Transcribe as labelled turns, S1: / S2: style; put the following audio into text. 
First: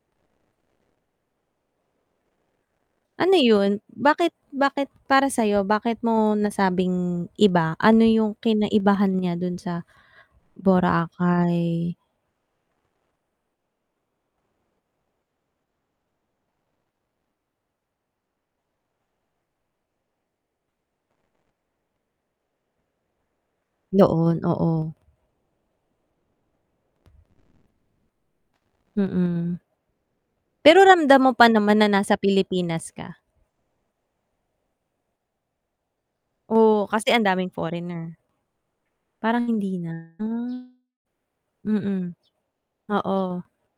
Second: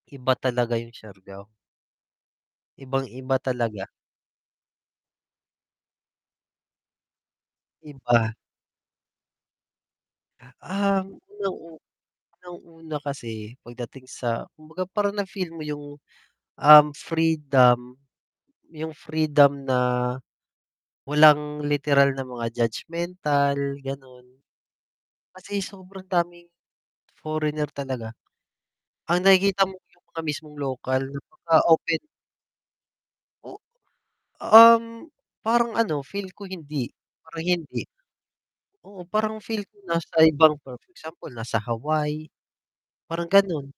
S1: Iba talaga yung Siargao.
S2: Ano
S1: Ibang-iba
S2: yun,
S1: talaga.
S2: bakit bakit para sa'yo bakit mo nasabing iba ano
S1: Iba.
S2: yung kinaibahan niya dun sa
S1: Ang unang-u
S2: Boracay?
S1: unang-una kasi pagdating sa kumbaga parang na-feel mo yung, um, freedom, yung freedom na walang literal na mga judgemental ganon.
S2: Noon, oo.
S1: Kasi sobrang daming foreigner talaga. Ang
S2: Mm.
S1: nakikita mo yung mga mismong
S2: Pero
S1: lokal na
S2: ramdam mo pa
S1: napaka
S2: naman na
S1: open.
S2: nasa Pilipinas ka?
S1: O um, parang ano feel ko hindi,
S2: Oo, kasi ang
S1: parang
S2: daming
S1: hindi.
S2: foreigner.
S1: Oo, parang
S2: Parang
S1: feel ko
S2: hindi
S1: nasa
S2: na.
S1: ibang per, example nasa
S2: Mm,
S1: Hawaii,
S2: oo.
S1: parang ganun.